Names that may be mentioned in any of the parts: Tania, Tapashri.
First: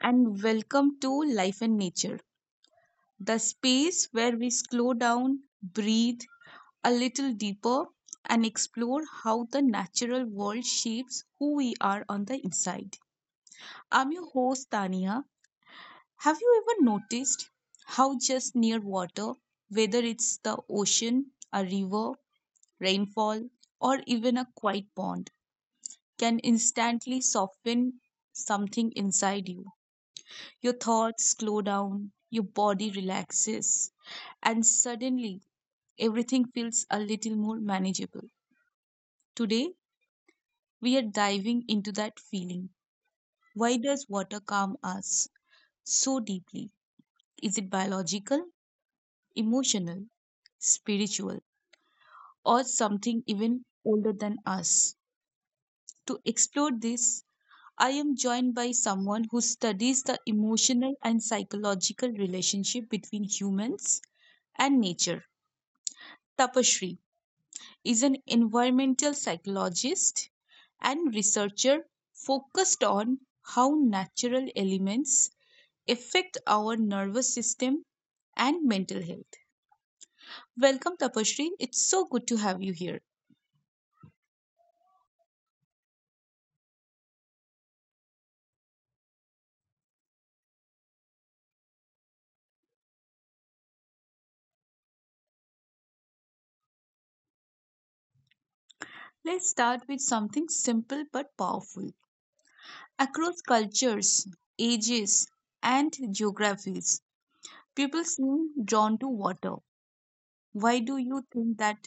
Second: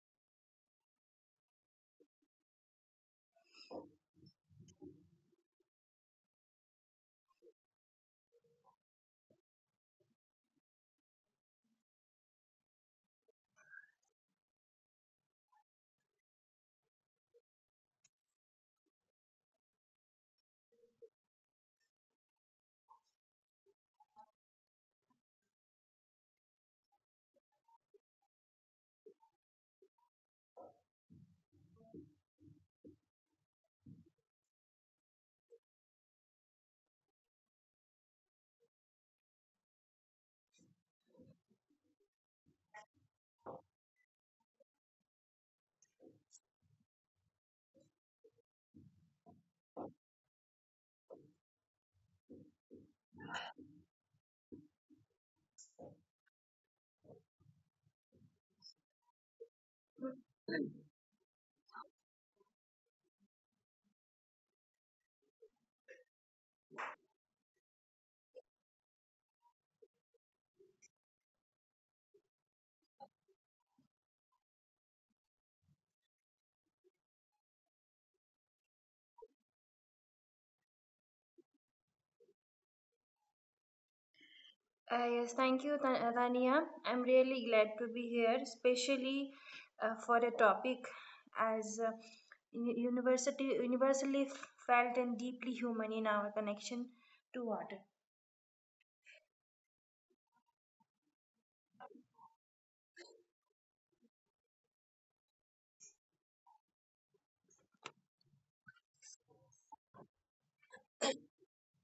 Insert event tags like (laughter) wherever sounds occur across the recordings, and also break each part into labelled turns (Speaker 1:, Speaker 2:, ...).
Speaker 1: and welcome to Life in Nature, the space where we slow down, breathe a little deeper, and explore how the natural world shapes who we are on the inside. I'm your host, Tania. Have you ever noticed how just near water, whether it's the ocean, a river, rainfall, or even a quiet pond, can instantly soften something inside you? Your thoughts slow down, your body relaxes, and suddenly everything feels a little more manageable. Today, we are diving into that feeling. Why does water calm us so deeply? Is it biological, emotional, spiritual, or something even older than us? To explore this, I am joined by someone who studies the emotional and psychological relationship between humans and nature. Tapashri, is an environmental psychologist and researcher focused on how natural elements affect our nervous system and mental health. Welcome, Tapashri. It's so good to have you here.
Speaker 2: Yes, thank you, Tania. I'm really glad to be here, especially for a topic as u- university universally felt and deeply human in our connection to water.
Speaker 1: Let's start with something simple but powerful. Across cultures, ages, and geographies, people seem drawn to water. Why do you think that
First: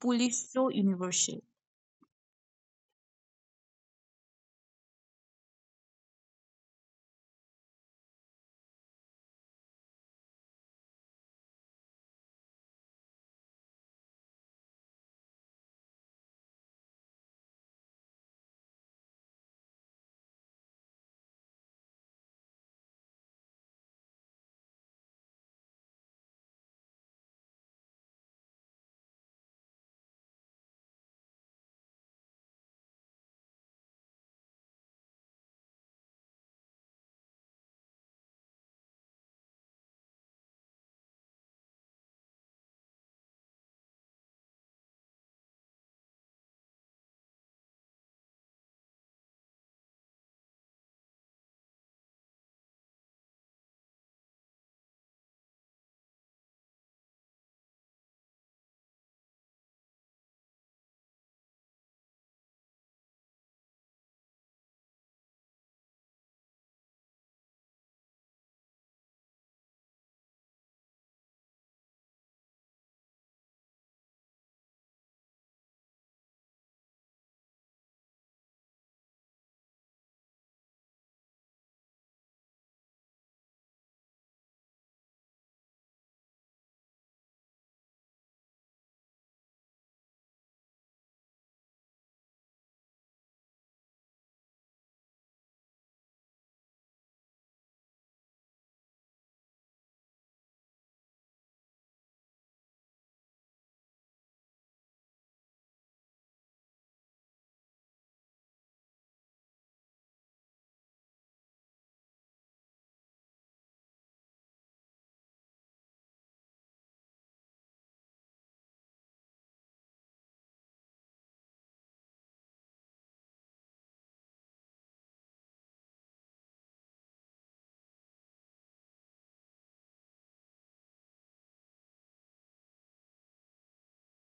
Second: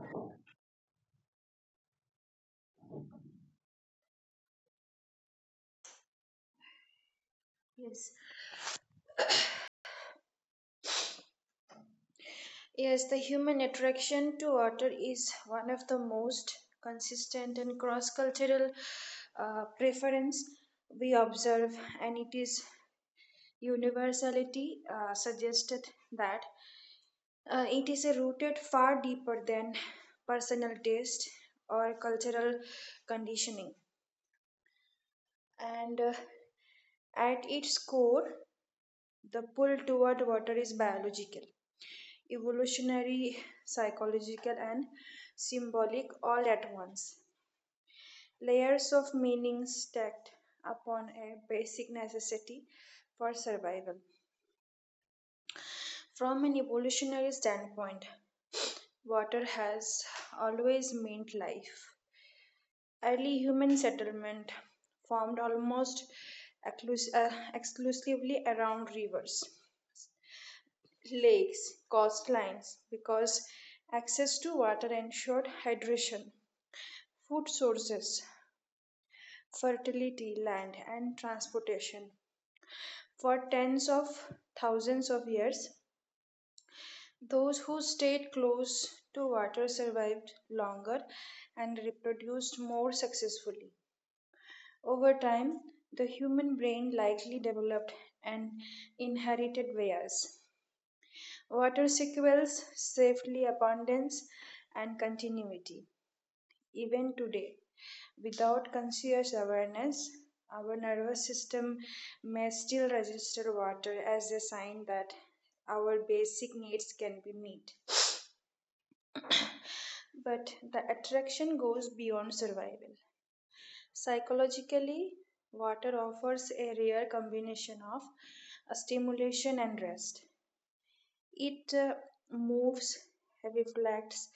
Speaker 1: pool is so universal?
Speaker 2: Yes, yes, the human attraction to water is one of the most consistent and cross-cultural preference we observe, and it is universality suggested that it is rooted far deeper than personal taste or cultural conditioning. And at its core, the pull toward water is biological, evolutionary, psychological, and symbolic all at once. Layers of meaning stacked upon a basic necessity for survival. From an evolutionary standpoint, water has always meant life. Early human settlement formed almost exclusively around rivers, lakes, coastlines because access to water ensured hydration, food sources, fertility, land, and transportation. For tens of thousands of years, those who stayed close to water survived longer and reproduced more successfully. Over time, the human brain likely developed and inherited bias. Water sequels safely abundance and continuity. Even today, without conscious awareness, our nervous system may still register water as a sign that our basic needs can be met. But the attraction goes beyond survival. Psychologically, water offers a rare combination of stimulation and rest. It moves, reflects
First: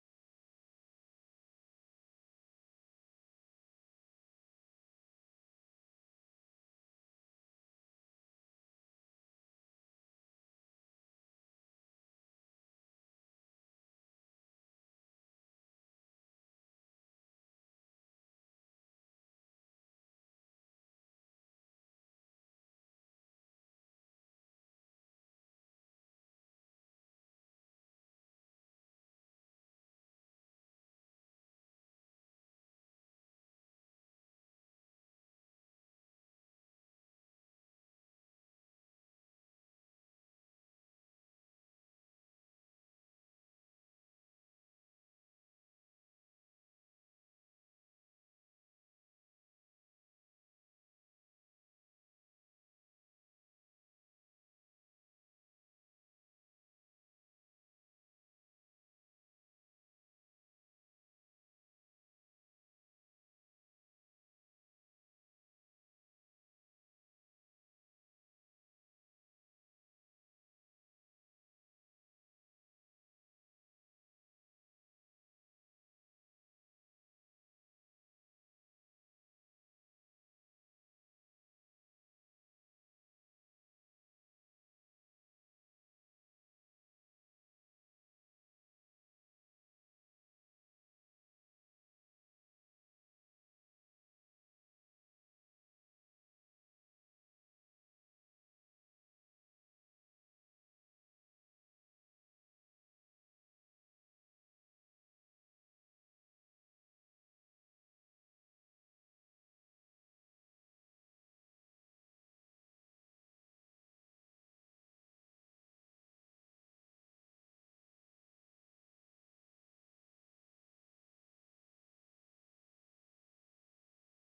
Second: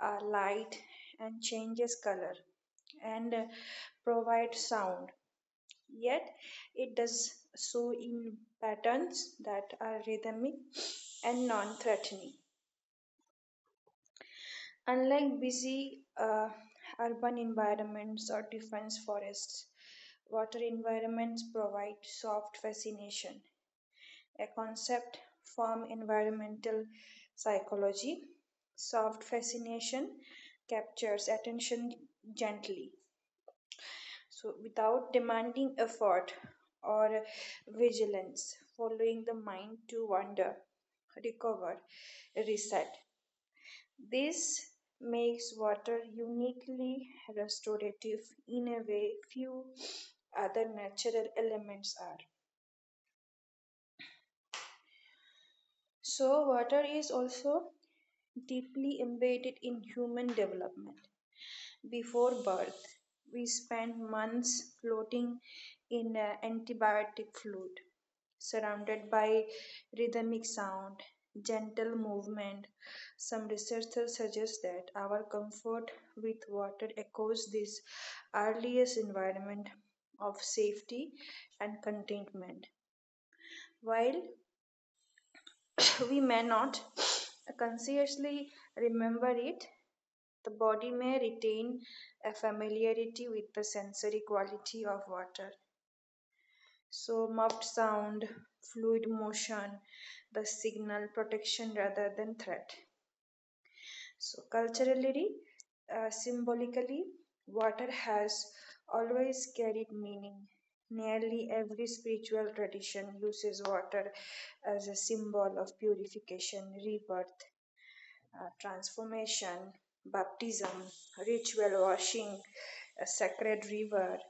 Speaker 2: light, and changes color, and provides sound. Yet, it does so in patterns that are rhythmic and non threatening. Unlike busy urban environments or dense forests, water environments provide soft fascination, a concept from environmental psychology. Soft fascination captures attention gently, so without demanding effort or vigilance, following the mind to wander, recover, reset. This makes water uniquely restorative in a way few other natural elements are. So, water is also deeply embedded in human development. Before birth, we spend months floating in antibiotic fluid, surrounded by rhythmic sound, gentle movement. Some researchers suggest that our comfort with water echoes this earliest environment of safety and contentment. While we may not consciously remember it, the body may retain a familiarity with the sensory quality of water. So, muffed sound, fluid motion, the signal protection rather than threat. So, culturally, symbolically, water has always carried meaning. Nearly every spiritual tradition uses water as a symbol of purification, rebirth, transformation, baptism, ritual washing, a sacred river,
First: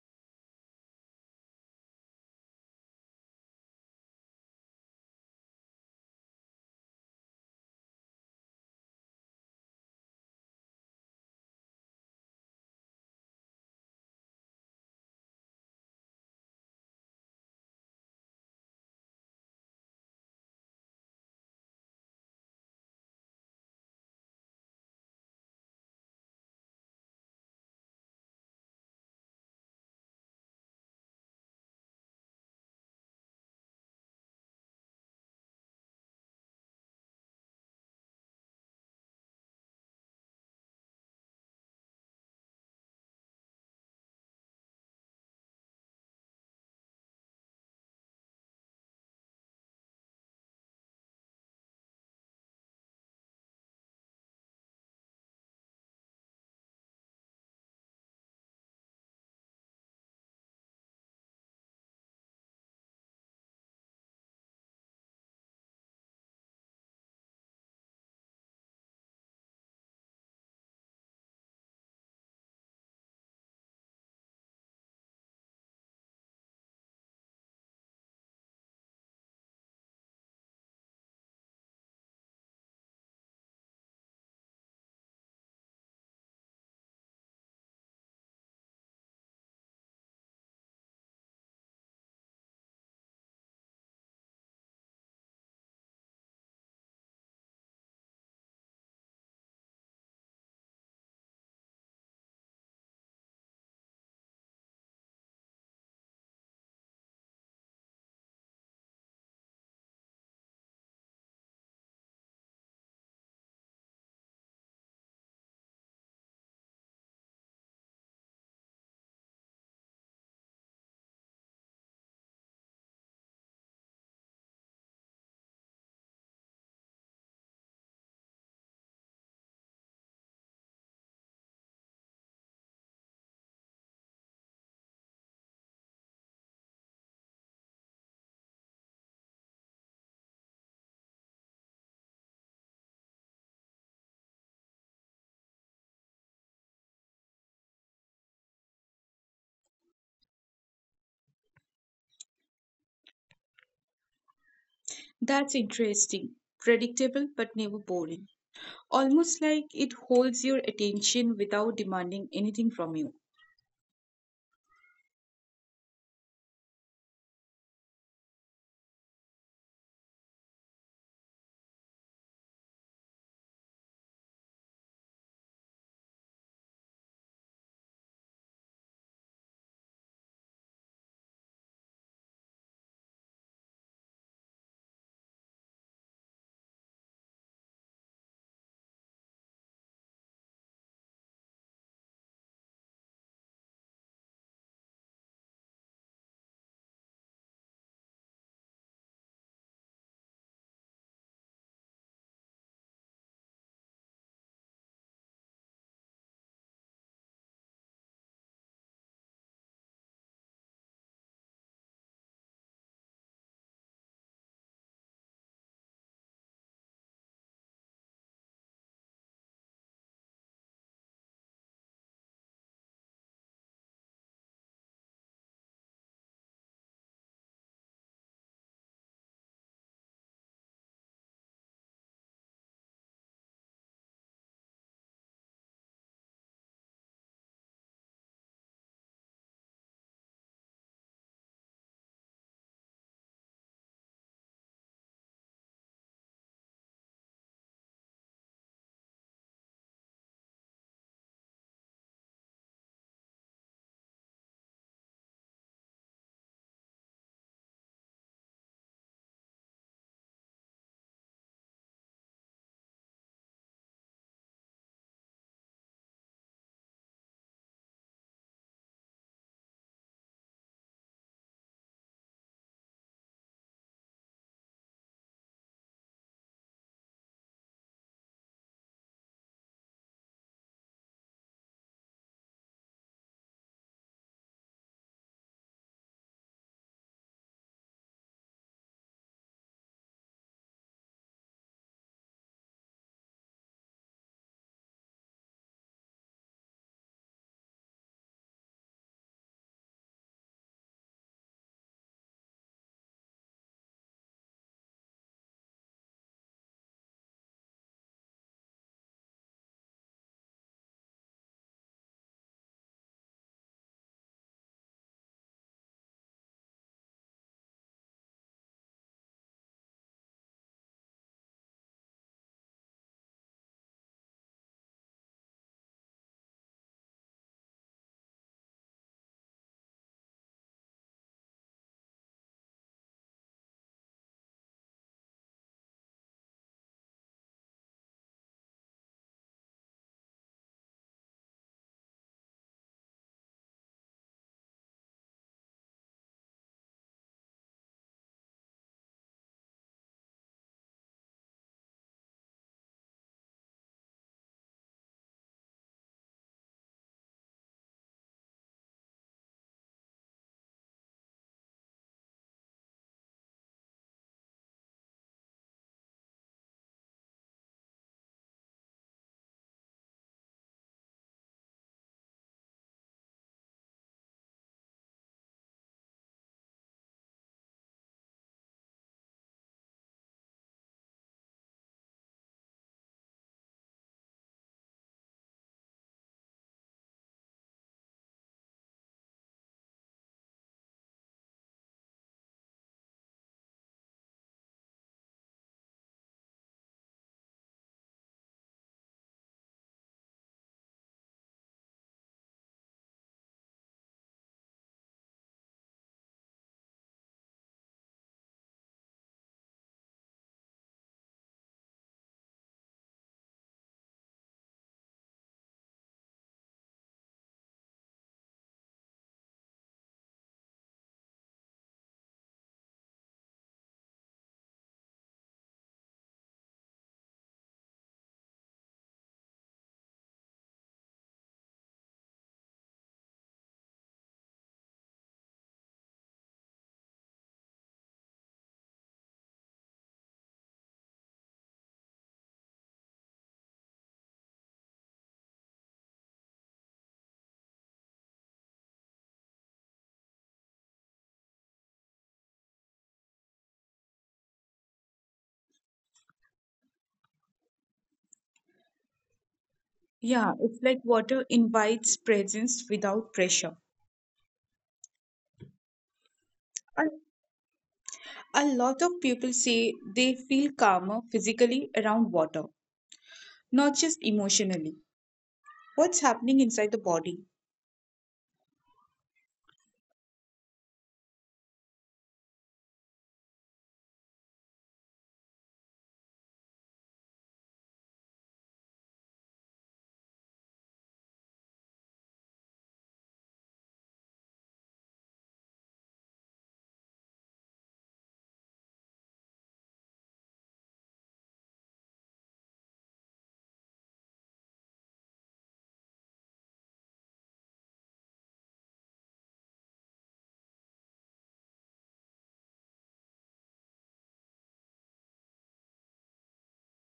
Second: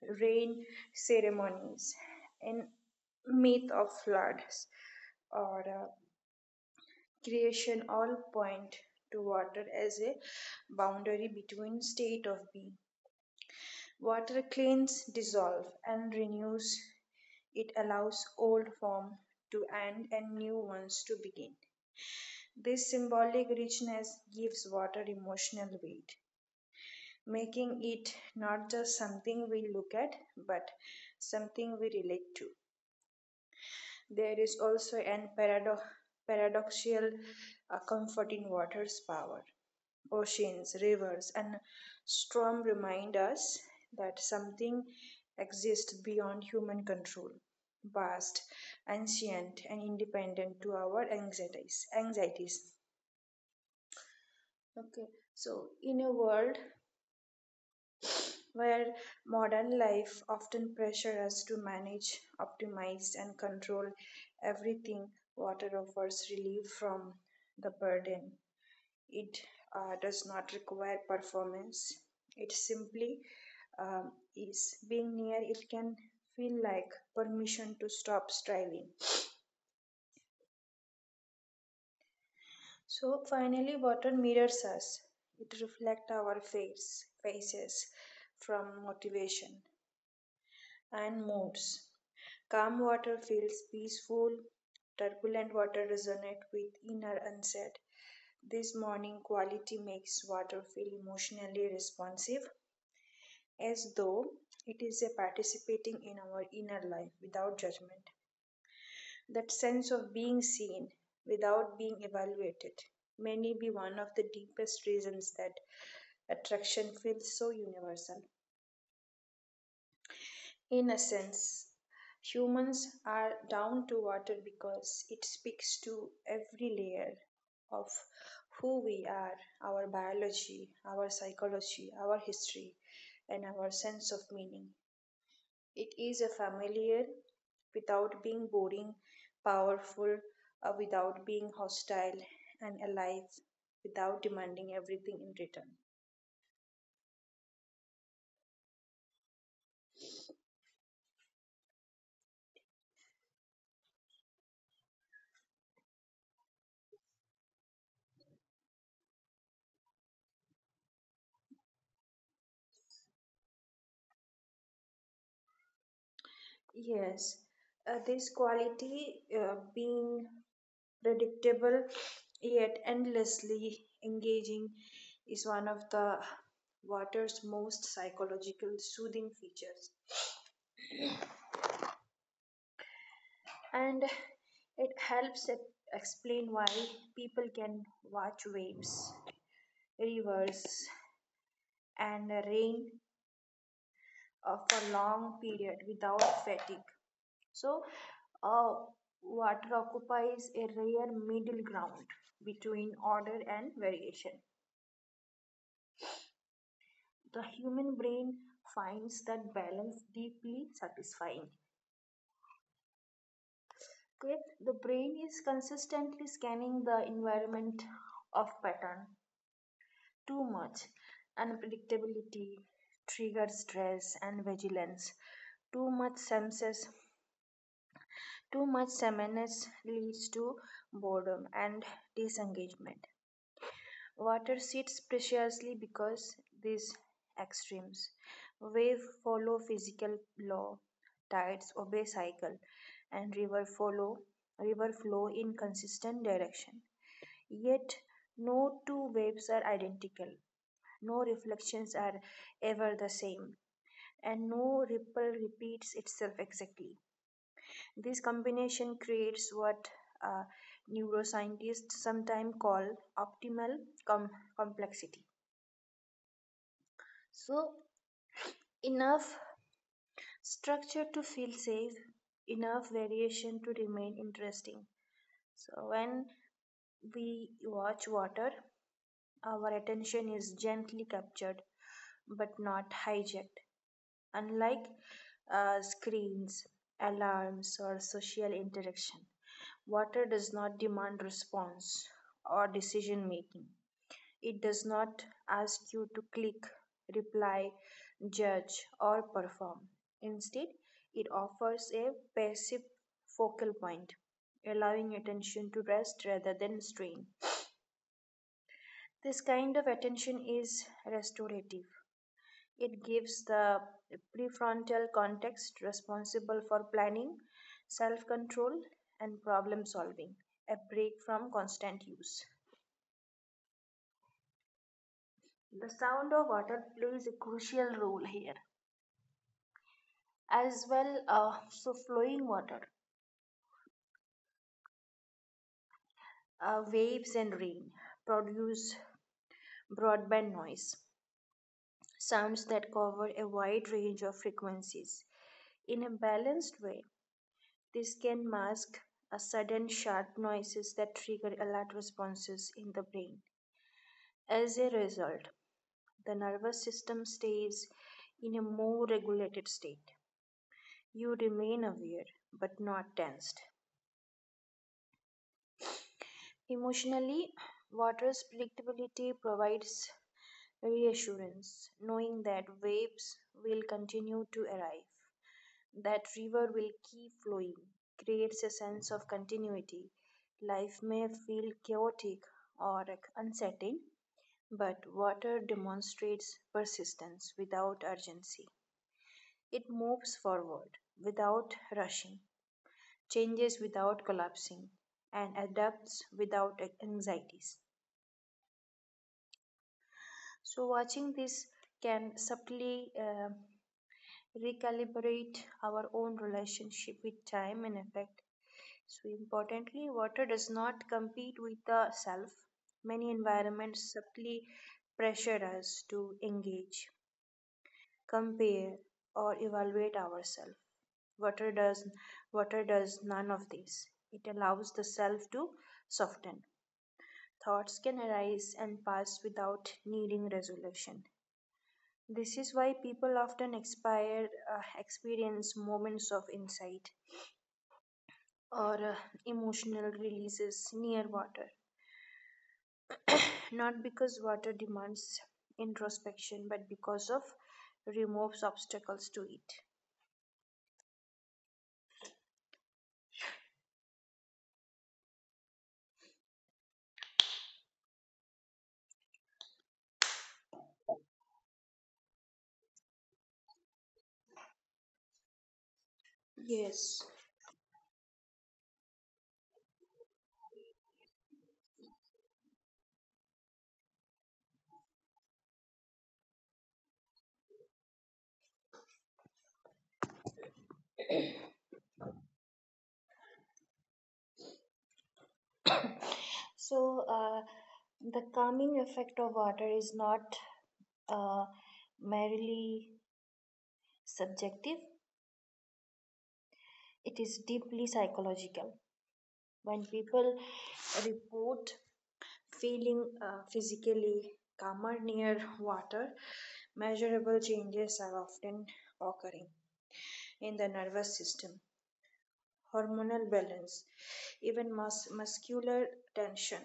Speaker 2: rain ceremonies, and myth of floods or creation all point to water as a boundary between state of being. Water cleans, dissolves, and renews. It allows old form to end and new ones to begin. This symbolic richness gives water emotional weight, making it not just something we look at, but something we relate to. There is also an paradoxical comfort in water's power. Oceans, rivers, and storm remind us that something exists beyond human control, vast, ancient, and independent to our anxieties. Anxieties. Okay, so in a world where modern life often pressures us to manage, optimize, and control everything, water offers relief from the burden. It does not require performance, it simply is. Being near it can feel like permission to stop striving. So finally, water mirrors us. It reflects our faces from motivation and moods. Calm water feels peaceful, turbulent water resonates with inner unset. This morning quality makes water feel emotionally responsive, as though it is a participating in our inner life without judgment. That sense of being seen without being evaluated may be one of the deepest reasons that attraction feels so universal. In essence, humans are down to water because it speaks to every layer of who we are, our biology, our psychology, our history, and our sense of meaning. It is a familiar without being boring, powerful without being hostile, and alive without demanding everything in return.
Speaker 1: That's interesting. Predictable but never boring. Almost like it holds your attention without demanding anything from you.
Speaker 2: Yes, this quality being predictable yet endlessly engaging is one of the water's most psychological soothing features and it helps explain why people can watch waves, rivers, and rain for long period without fatigue, so uh, water occupies a rare middle ground between order and variation. The human brain finds that balance deeply satisfying. Okay, the brain is consistently scanning the environment of pattern. Too much unpredictability triggers stress and vigilance. Too much senses, too much sameness leads to boredom and disengagement. Water sits preciously because these extremes. Wave follow physical law, tides obey cycle, and river follow river flow in consistent direction. Yet no two waves are identical. No reflections are ever the same, and no ripple repeats itself exactly. This combination creates what uh, neuroscientists sometimes call optimal com- complexity. So, enough structure to feel safe, enough variation to remain interesting. So, when we watch water, our attention is gently captured but not hijacked. Unlike screens, alarms, or social interaction, water does not demand response or decision making. It does not ask you to click, reply, judge, or perform. Instead, it offers a passive focal point, allowing attention to rest rather than strain. This kind of attention is restorative. It gives the prefrontal context responsible for planning, self control, and problem solving a break from constant use. The sound of water plays a crucial role here as well. So flowing water, waves and rain produce broadband noise, sounds that cover a wide range of frequencies in a balanced way. This can mask a sudden sharp noises that trigger alert responses in the brain. As a result, the nervous system stays in a more regulated state. You remain aware but not tensed emotionally. Water's predictability provides reassurance. Knowing that waves will continue to arrive, that river will keep flowing, creates a sense of continuity. Life may feel chaotic or uncertain, but water demonstrates persistence without urgency. It moves forward without rushing, changes without collapsing, and adapts without anxieties. So, watching this can subtly recalibrate our own relationship with time and effect. So importantly, water does not compete with the self. Many environments subtly pressure us to engage, compare, or evaluate ourselves. Water does water does none of this. It allows the self to soften. Thoughts can arise and pass without needing resolution. This is why people often experience moments of insight or emotional releases near water. Not because water demands introspection, but because of removes obstacles to it.
Speaker 1: Yeah, it's like water invites presence without pressure. A
Speaker 2: Yes.
Speaker 1: a lot of people say they feel calmer physically around water, not just emotionally. What's happening inside the body?
Speaker 2: So the calming effect of water is not uh, merely subjective, it is deeply psychological. When people report feeling physically calmer near water, measurable changes are often occurring in the nervous system, hormonal balance, even muscular tension.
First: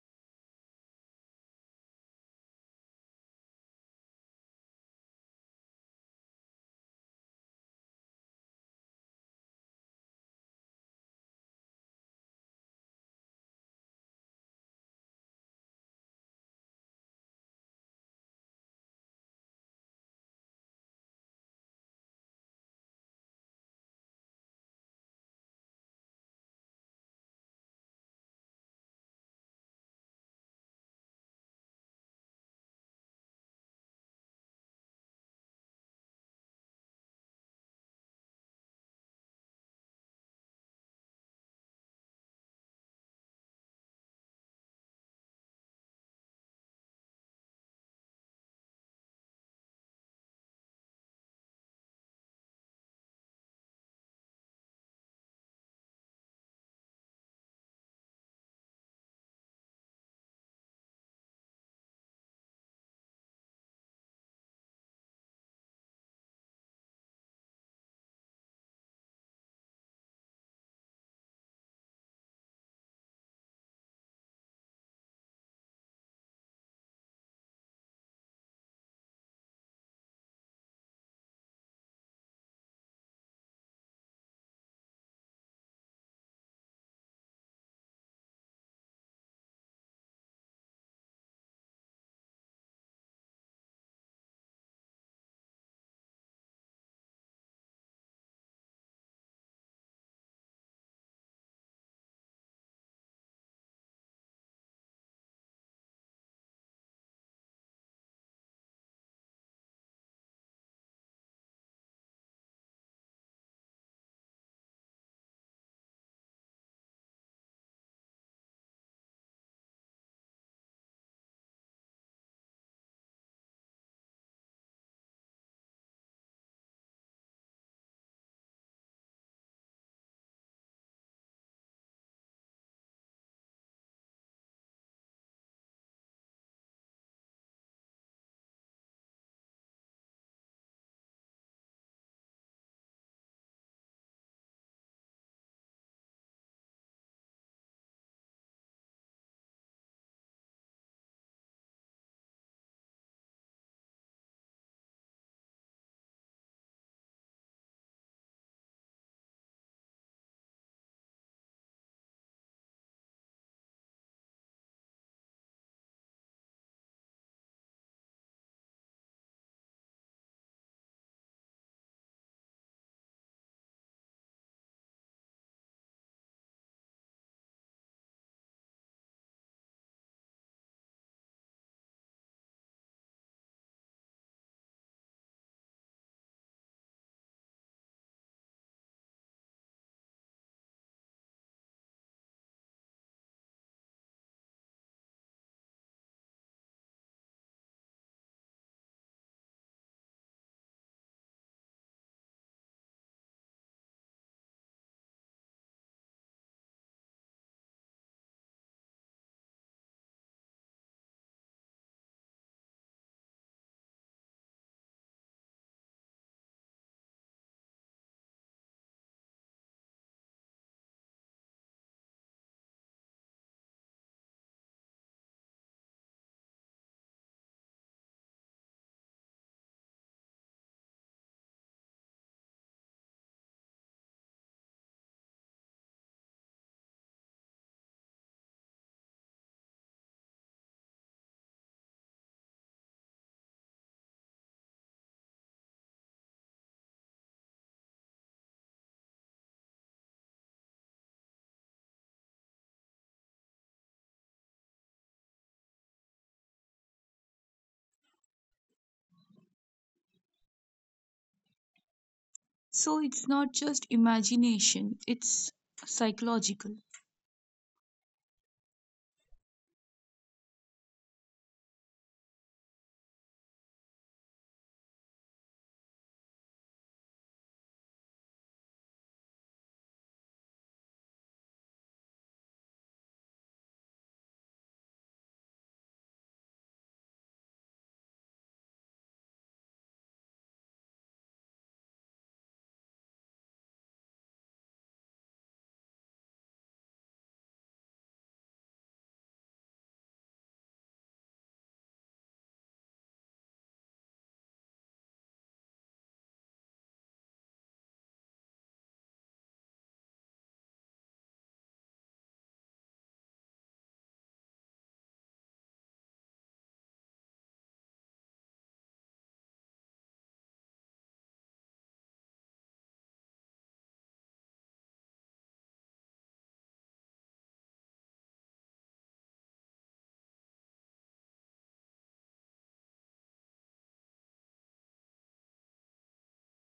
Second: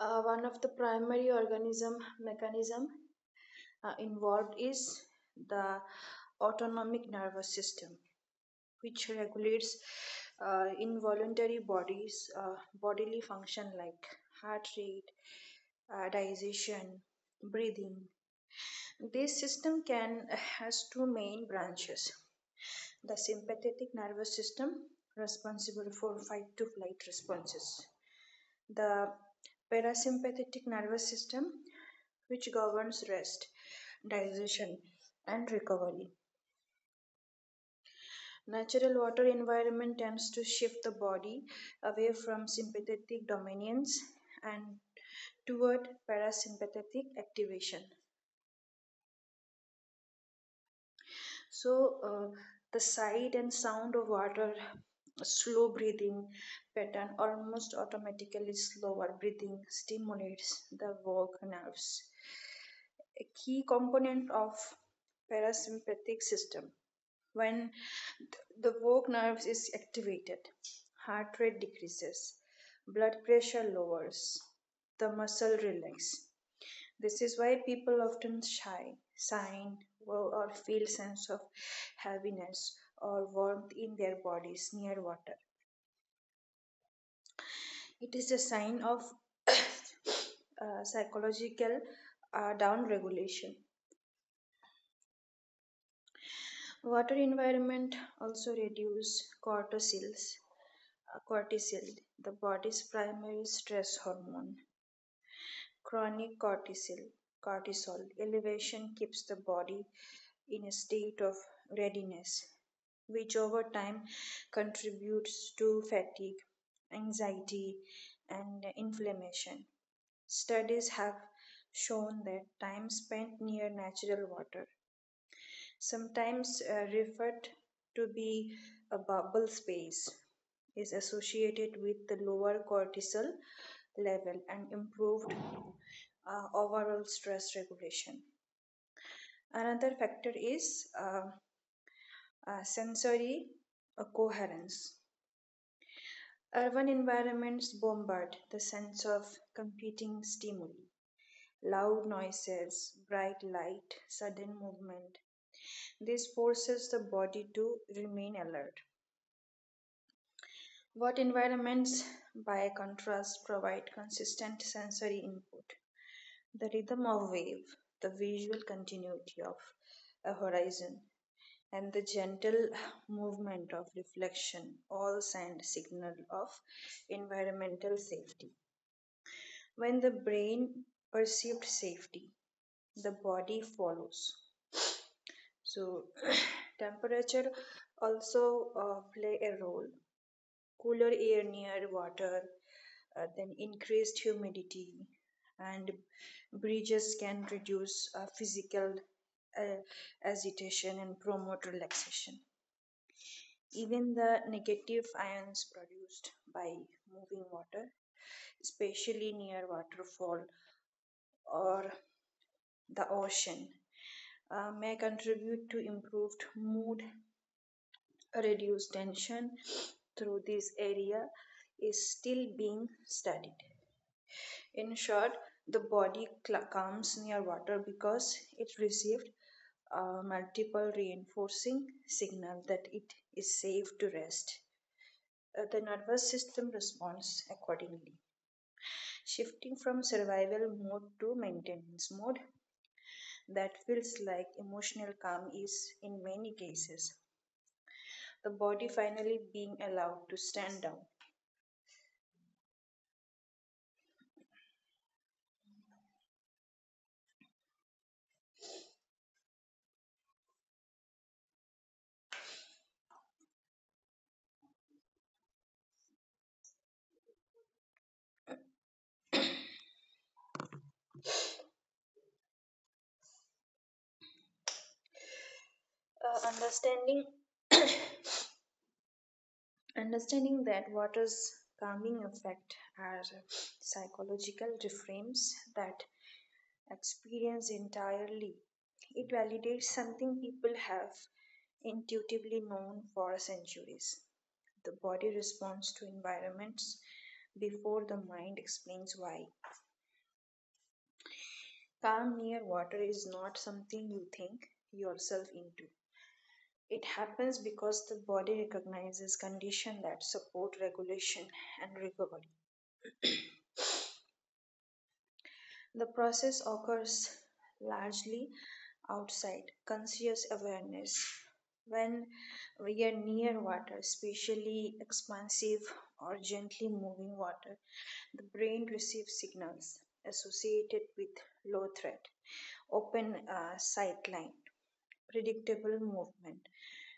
Speaker 2: One of the primary organism mechanism involved is the autonomic nervous system, which regulates involuntary bodies bodily function like heart rate, digestion, breathing. This system can has two main branches, the sympathetic nervous system responsible for fight to flight responses, the parasympathetic nervous system which governs rest, digestion, and recovery. Natural water environment tends to shift the body away from sympathetic dominance and toward parasympathetic activation. So, uh, the sight and sound of water, slow breathing pattern almost automatically slower breathing stimulates the vagus nerves, a key component of parasympathetic system. When the vagus nerve is activated, heart rate decreases, blood pressure lowers, the muscle relax. This is why people often shy, sign, or feel sense of heaviness or warmth in their bodies near water. It is a sign of (coughs) psychological down regulation. Water environment also reduce cortisols. Cortisol, the body's primary stress hormone. Chronic cortisol, cortisol elevation keeps the body in a state of readiness, which over time contributes to fatigue, anxiety, and inflammation. Studies have shown that time spent near natural water, sometimes referred to be a bubble space, is associated with the lower cortisol level and improved overall stress regulation. Another factor is sensory coherence. Urban environments bombard the sense of competing stimuli, loud noises, bright light, sudden movement. This forces the body to remain alert. What environments, by contrast, provide consistent sensory input? The rhythm of wave, the visual continuity of a horizon, and the gentle movement of reflection all send signal of environmental safety. When the brain perceived safety, the body follows. So (clears throat) temperature also play a role. Cooler air near water, then increased humidity, and breezes can reduce physical uh, agitation and promote relaxation. Even the negative ions produced by moving water, especially near waterfall or the ocean, may contribute to improved mood, reduced tension, through this area is still being studied. In short, the body comes near water because it received a multiple reinforcing signal that it is safe to rest. The nervous system responds accordingly, shifting from survival mode to maintenance mode. That feels like emotional calm is in many cases. The body finally being allowed to stand down.
Speaker 1: So it's not just imagination, it's psychological.
Speaker 2: Uh, understanding Understanding that water's calming effect are psychological reframes that experience entirely. It validates something people have intuitively known for centuries. The body responds to environments before the mind explains why. Calm near water is not something you think yourself into. It happens because the body recognizes conditions that support regulation and recovery. The process occurs largely outside conscious awareness when we are near water, especially expansive or gently moving water. The brain receives signals associated with low threat, open sight line, predictable movement,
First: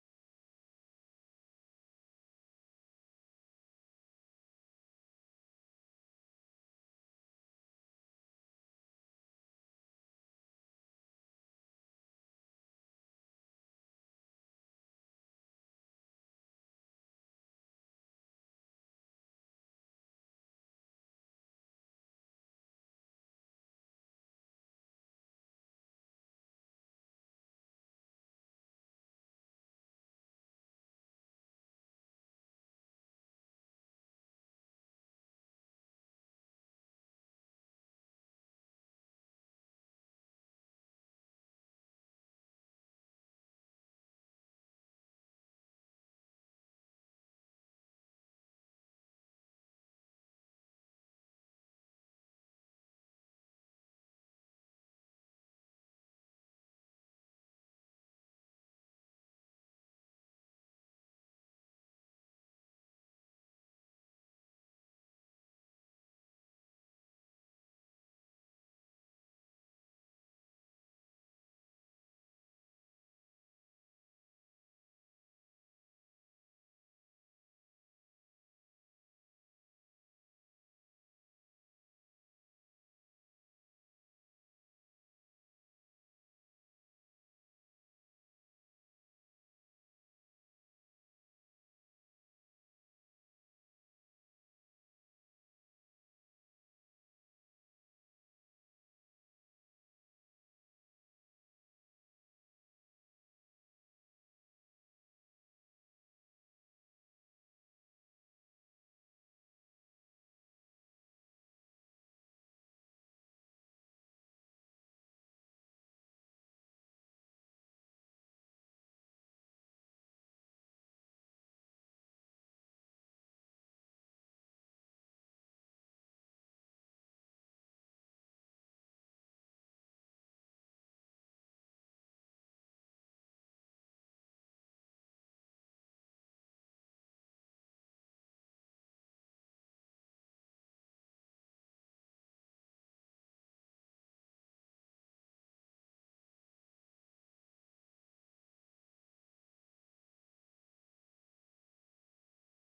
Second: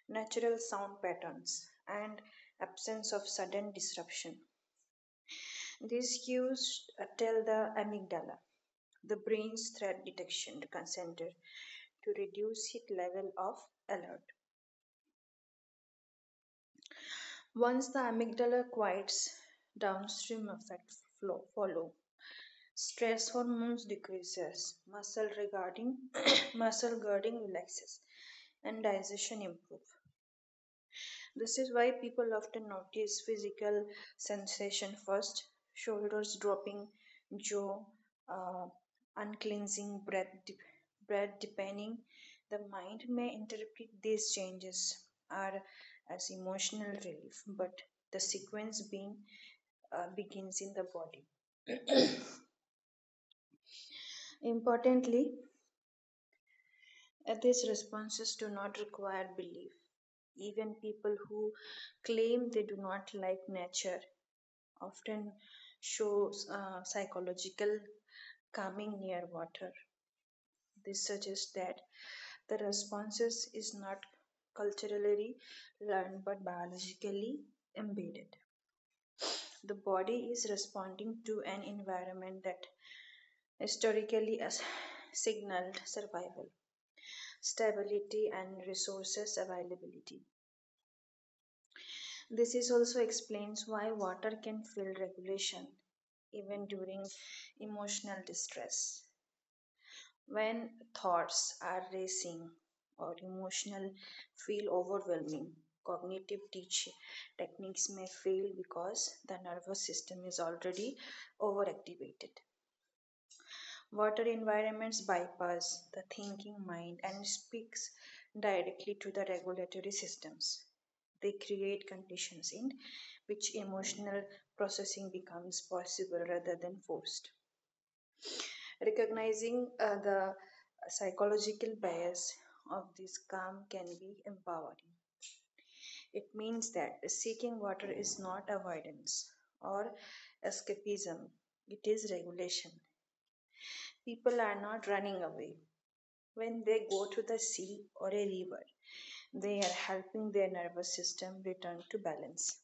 Speaker 2: natural sound patterns, and absence of sudden disruption. These cues tell the amygdala, the brain's threat detection center, to reduce its level of alert. Once the amygdala quiets, downstream effects follow. Stress hormones decreases, muscle regarding (coughs) muscle girding relaxes, and digestion improves. This is why people often notice physical sensation first: shoulders dropping, jaw uh, uncleansing, breath deepening. The mind may interpret these changes are as emotional relief, but the sequence being begins in the body. Importantly, these responses do not require belief. Even people who claim they do not like nature often shows psychological calming near water. This suggests that the responses is not culturally learned but biologically embedded. The body is responding to an environment that historically signaled survival, stability, and resources availability. This is also explains why water can feel regulation even during emotional distress. When thoughts are racing or emotional feel overwhelming, cognitive teach techniques may fail because the nervous system is already overactivated. Water environments bypass the thinking mind and speaks directly to the regulatory systems. They create conditions in which emotional processing becomes possible rather than forced. Recognizing the psychological bias of this calm can be empowering. It means that seeking water is not avoidance or escapism, it is regulation. People are not running away. When they go to the sea or a river, they are helping their nervous system return to balance.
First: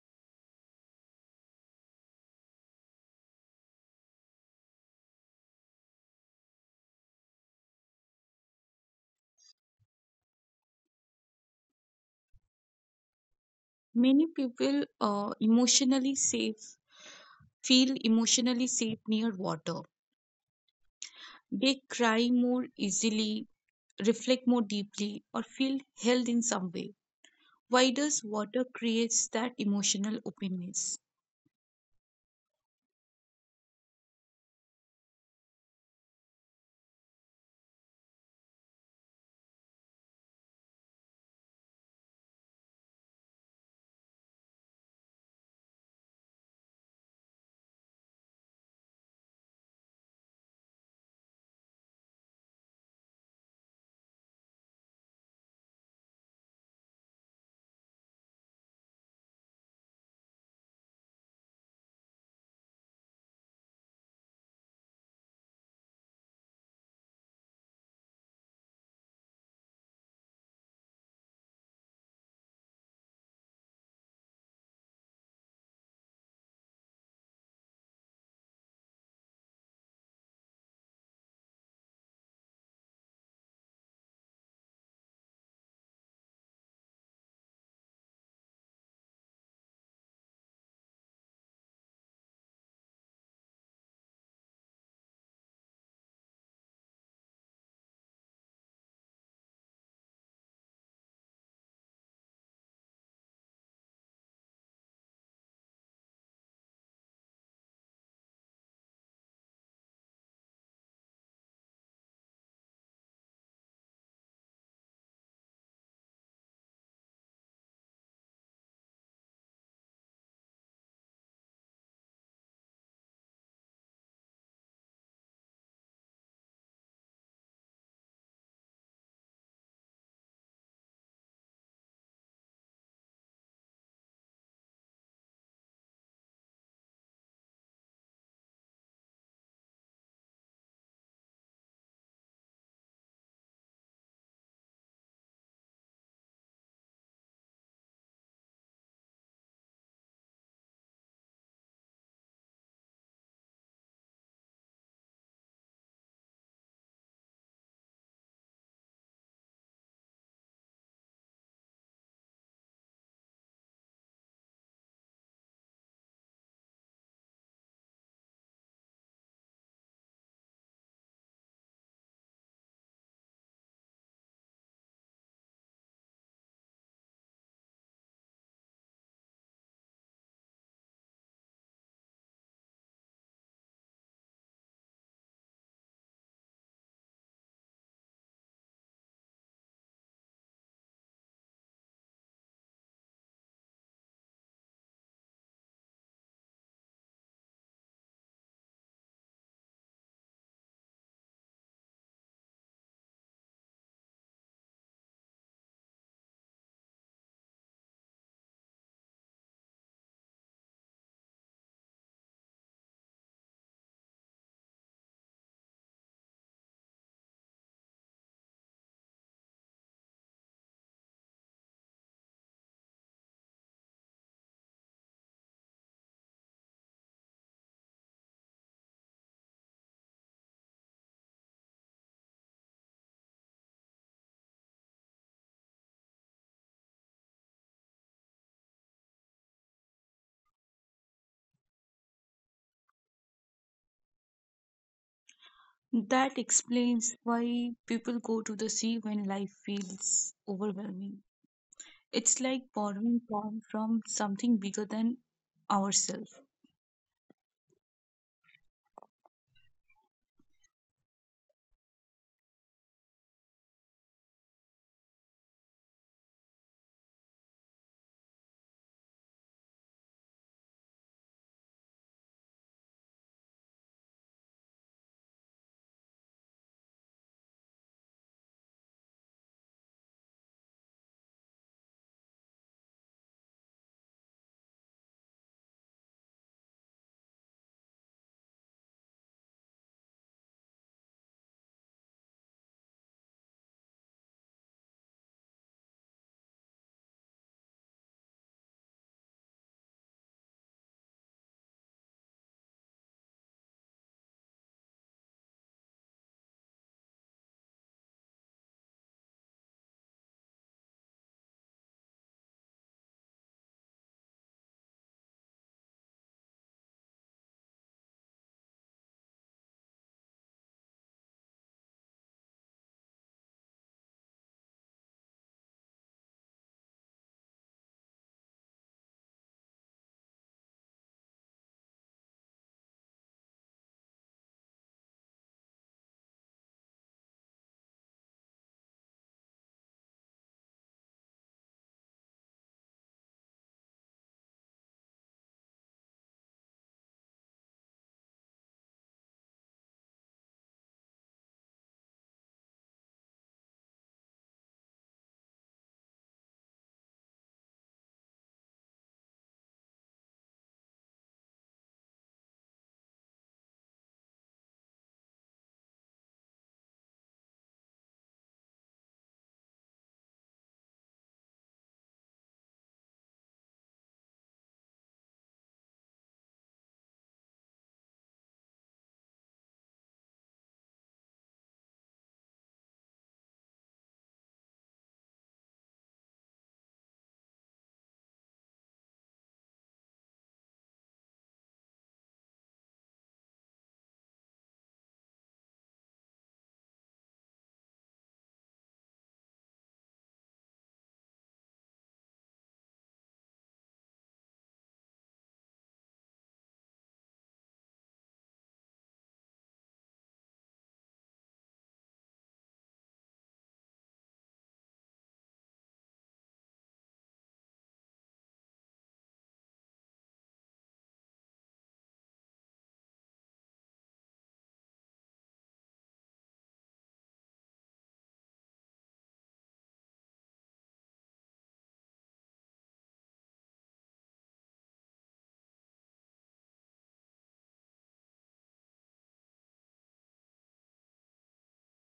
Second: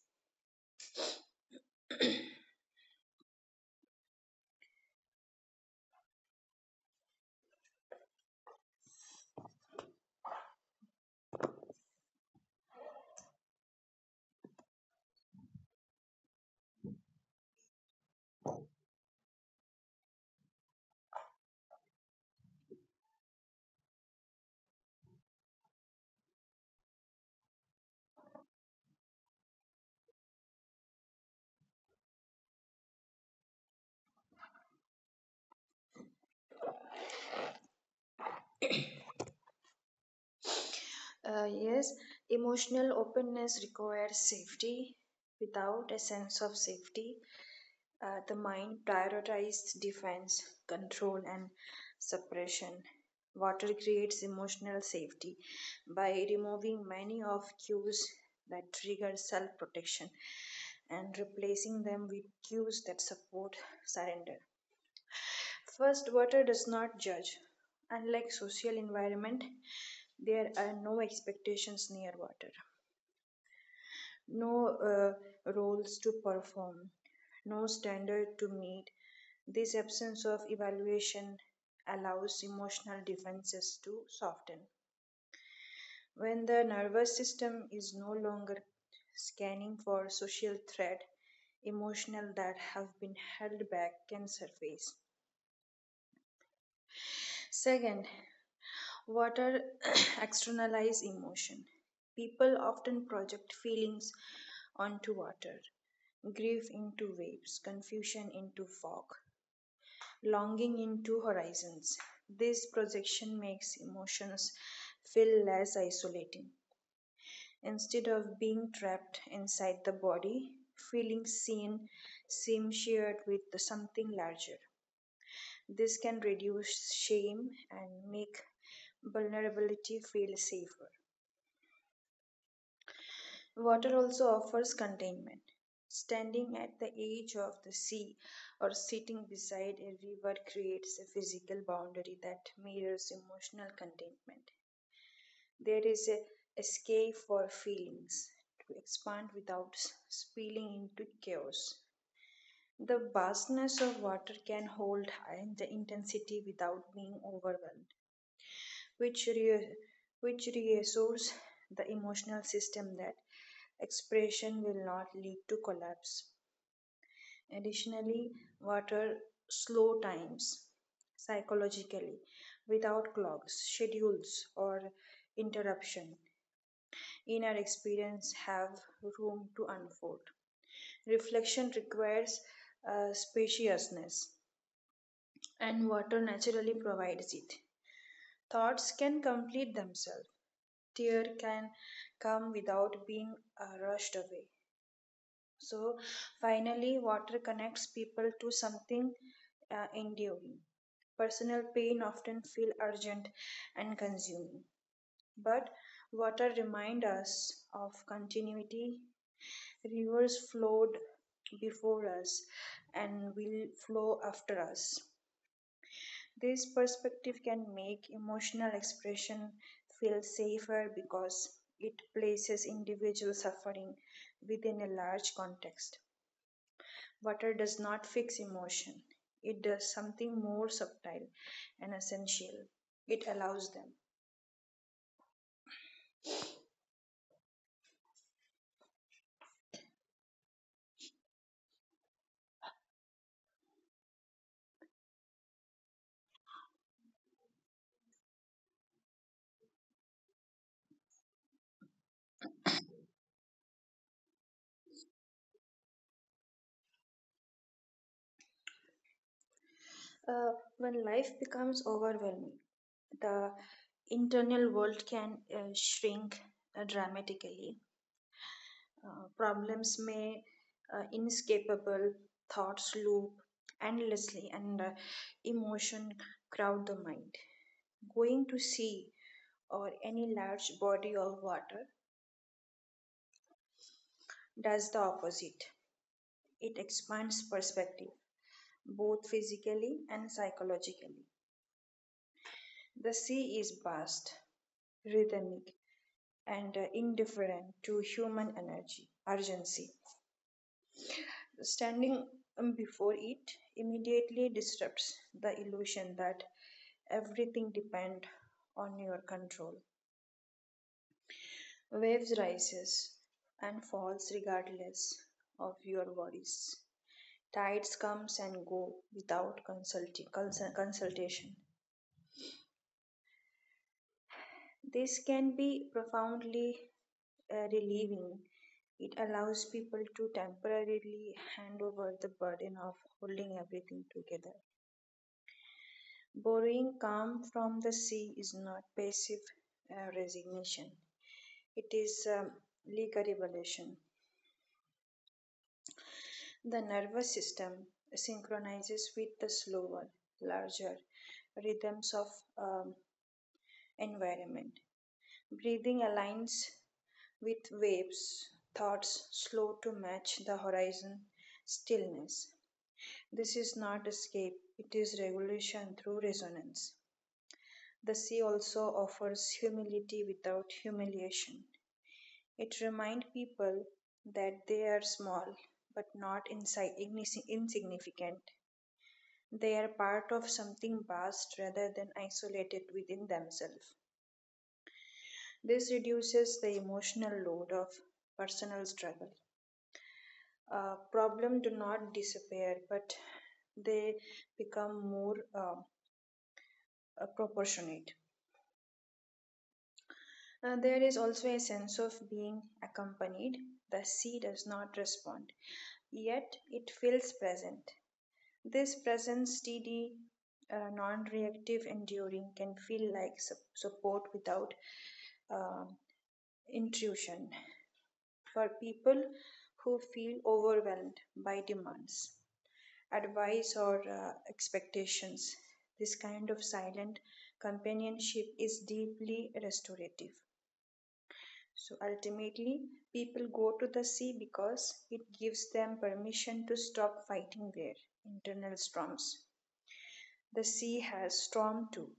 Speaker 1: Many people emotionally safe feel emotionally safe near water. They cry more easily, reflect more deeply, or feel held in some way. Why does water creates that emotional openness?
Speaker 2: Yes, emotional openness requires safety. Without a sense of safety, the mind prioritizes defense, control, and suppression. Water creates emotional safety by removing many of cues that trigger self protection and replacing them with cues that support surrender. First, water does not judge. Unlike social environment, there are no expectations near water, no roles to perform, no standard to meet. This absence of evaluation allows emotional defenses to soften. When the nervous system is no longer scanning for social threat, emotional that have been held back can surface. Second, Water (coughs) (clears throat) externalize emotion. People often project feelings onto water. Grief into waves, confusion into fog, longing into horizons. This projection makes emotions feel less isolating. Instead of being trapped inside the body, feelings seen seem shared with something larger. This can reduce shame and make vulnerability feel safer. Water also offers containment. Standing at the edge of the sea or sitting beside a river creates a physical boundary that mirrors emotional containment. There is a escape for feelings to expand without spilling into chaos. The vastness of water can hold high the intensity without being overwhelmed, which re- which reassures the emotional system that expression will not lead to collapse. Additionally, water slow times psychologically without clogs, schedules, or interruption. Inner experience have room to unfold. Reflection requires spaciousness, and water naturally provides it. Thoughts can complete themselves, tear can come without being rushed away. So finally, water connects people to something enduring. Personal pain often feel urgent and consuming, but water reminds us of continuity. Rivers flowed before us and will flow after us. This perspective can make emotional expression feel safer because it places individual suffering within a large context. Water does not fix emotion, it does something more subtle and essential. It allows them.
Speaker 1: That explains why people go to the sea when life feels overwhelming. It's like borrowing calm from something bigger than ourselves.
Speaker 2: When life becomes overwhelming, the internal world can shrink dramatically. Problems may inescapable, thoughts loop endlessly, and emotion crowd the mind. Going to sea or any large body of water does the opposite. It expands perspective both physically and psychologically. The sea is vast, rhythmic, and indifferent to human energy urgency. Standing before it immediately disrupts the illusion that everything depends on your control. Waves rises and falls regardless of your worries. Tides comes and go without consultation. This can be profoundly relieving. It allows people to temporarily hand over the burden of holding everything together. Borrowing calm from the sea is not passive resignation, it is legal evolution. The nervous system synchronizes with the slower, larger rhythms of um, environment. Breathing aligns with waves, thoughts slow to match the horizon, stillness. This is not escape, it is regulation through resonance. The sea also offers humility without humiliation. It reminds people that they are small but not insignificant. They are part of something vast rather than isolated within themselves. This reduces the emotional load of personal struggle. Problems do not disappear, but they become more proportionate. There is also a sense of being accompanied. The sea does not respond, yet it feels present. This presence, steady, non reactive, enduring, can feel like support without uh, intrusion for people who feel overwhelmed by demands, advice, or expectations. This kind of silent companionship is deeply restorative. So ultimately, people go to the sea because it gives them permission to stop fighting their internal storms. The sea has storm too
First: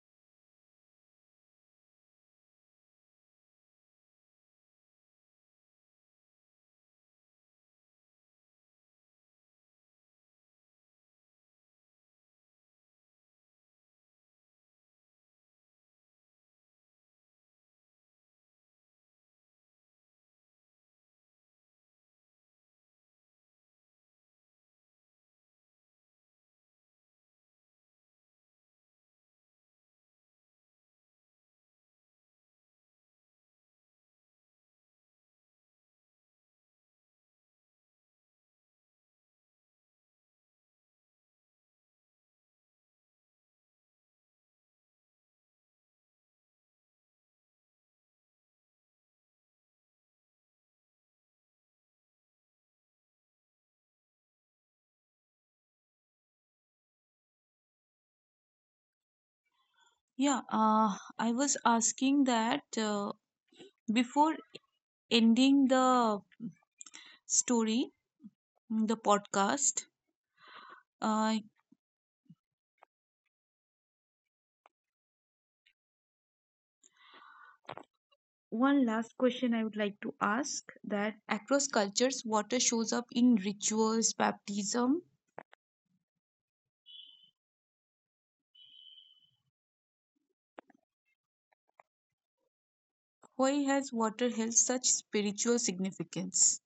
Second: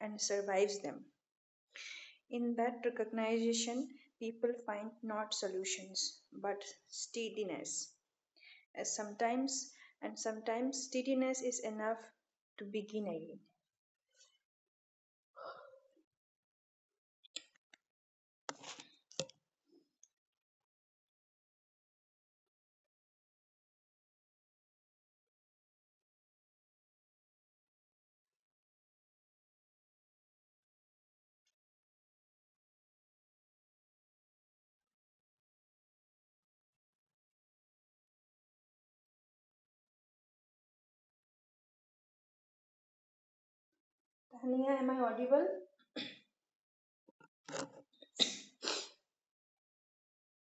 Speaker 2: and survives them. In that recognition, people find not solutions but steadiness. As sometimes and sometimes steadiness is enough to begin again. Tania, am I audible?
Speaker 1: Yeah, I was asking that before ending story, the podcast, uh, one last question I would like to ask that across cultures, water shows up in rituals, baptism. Why has water held such spiritual significance?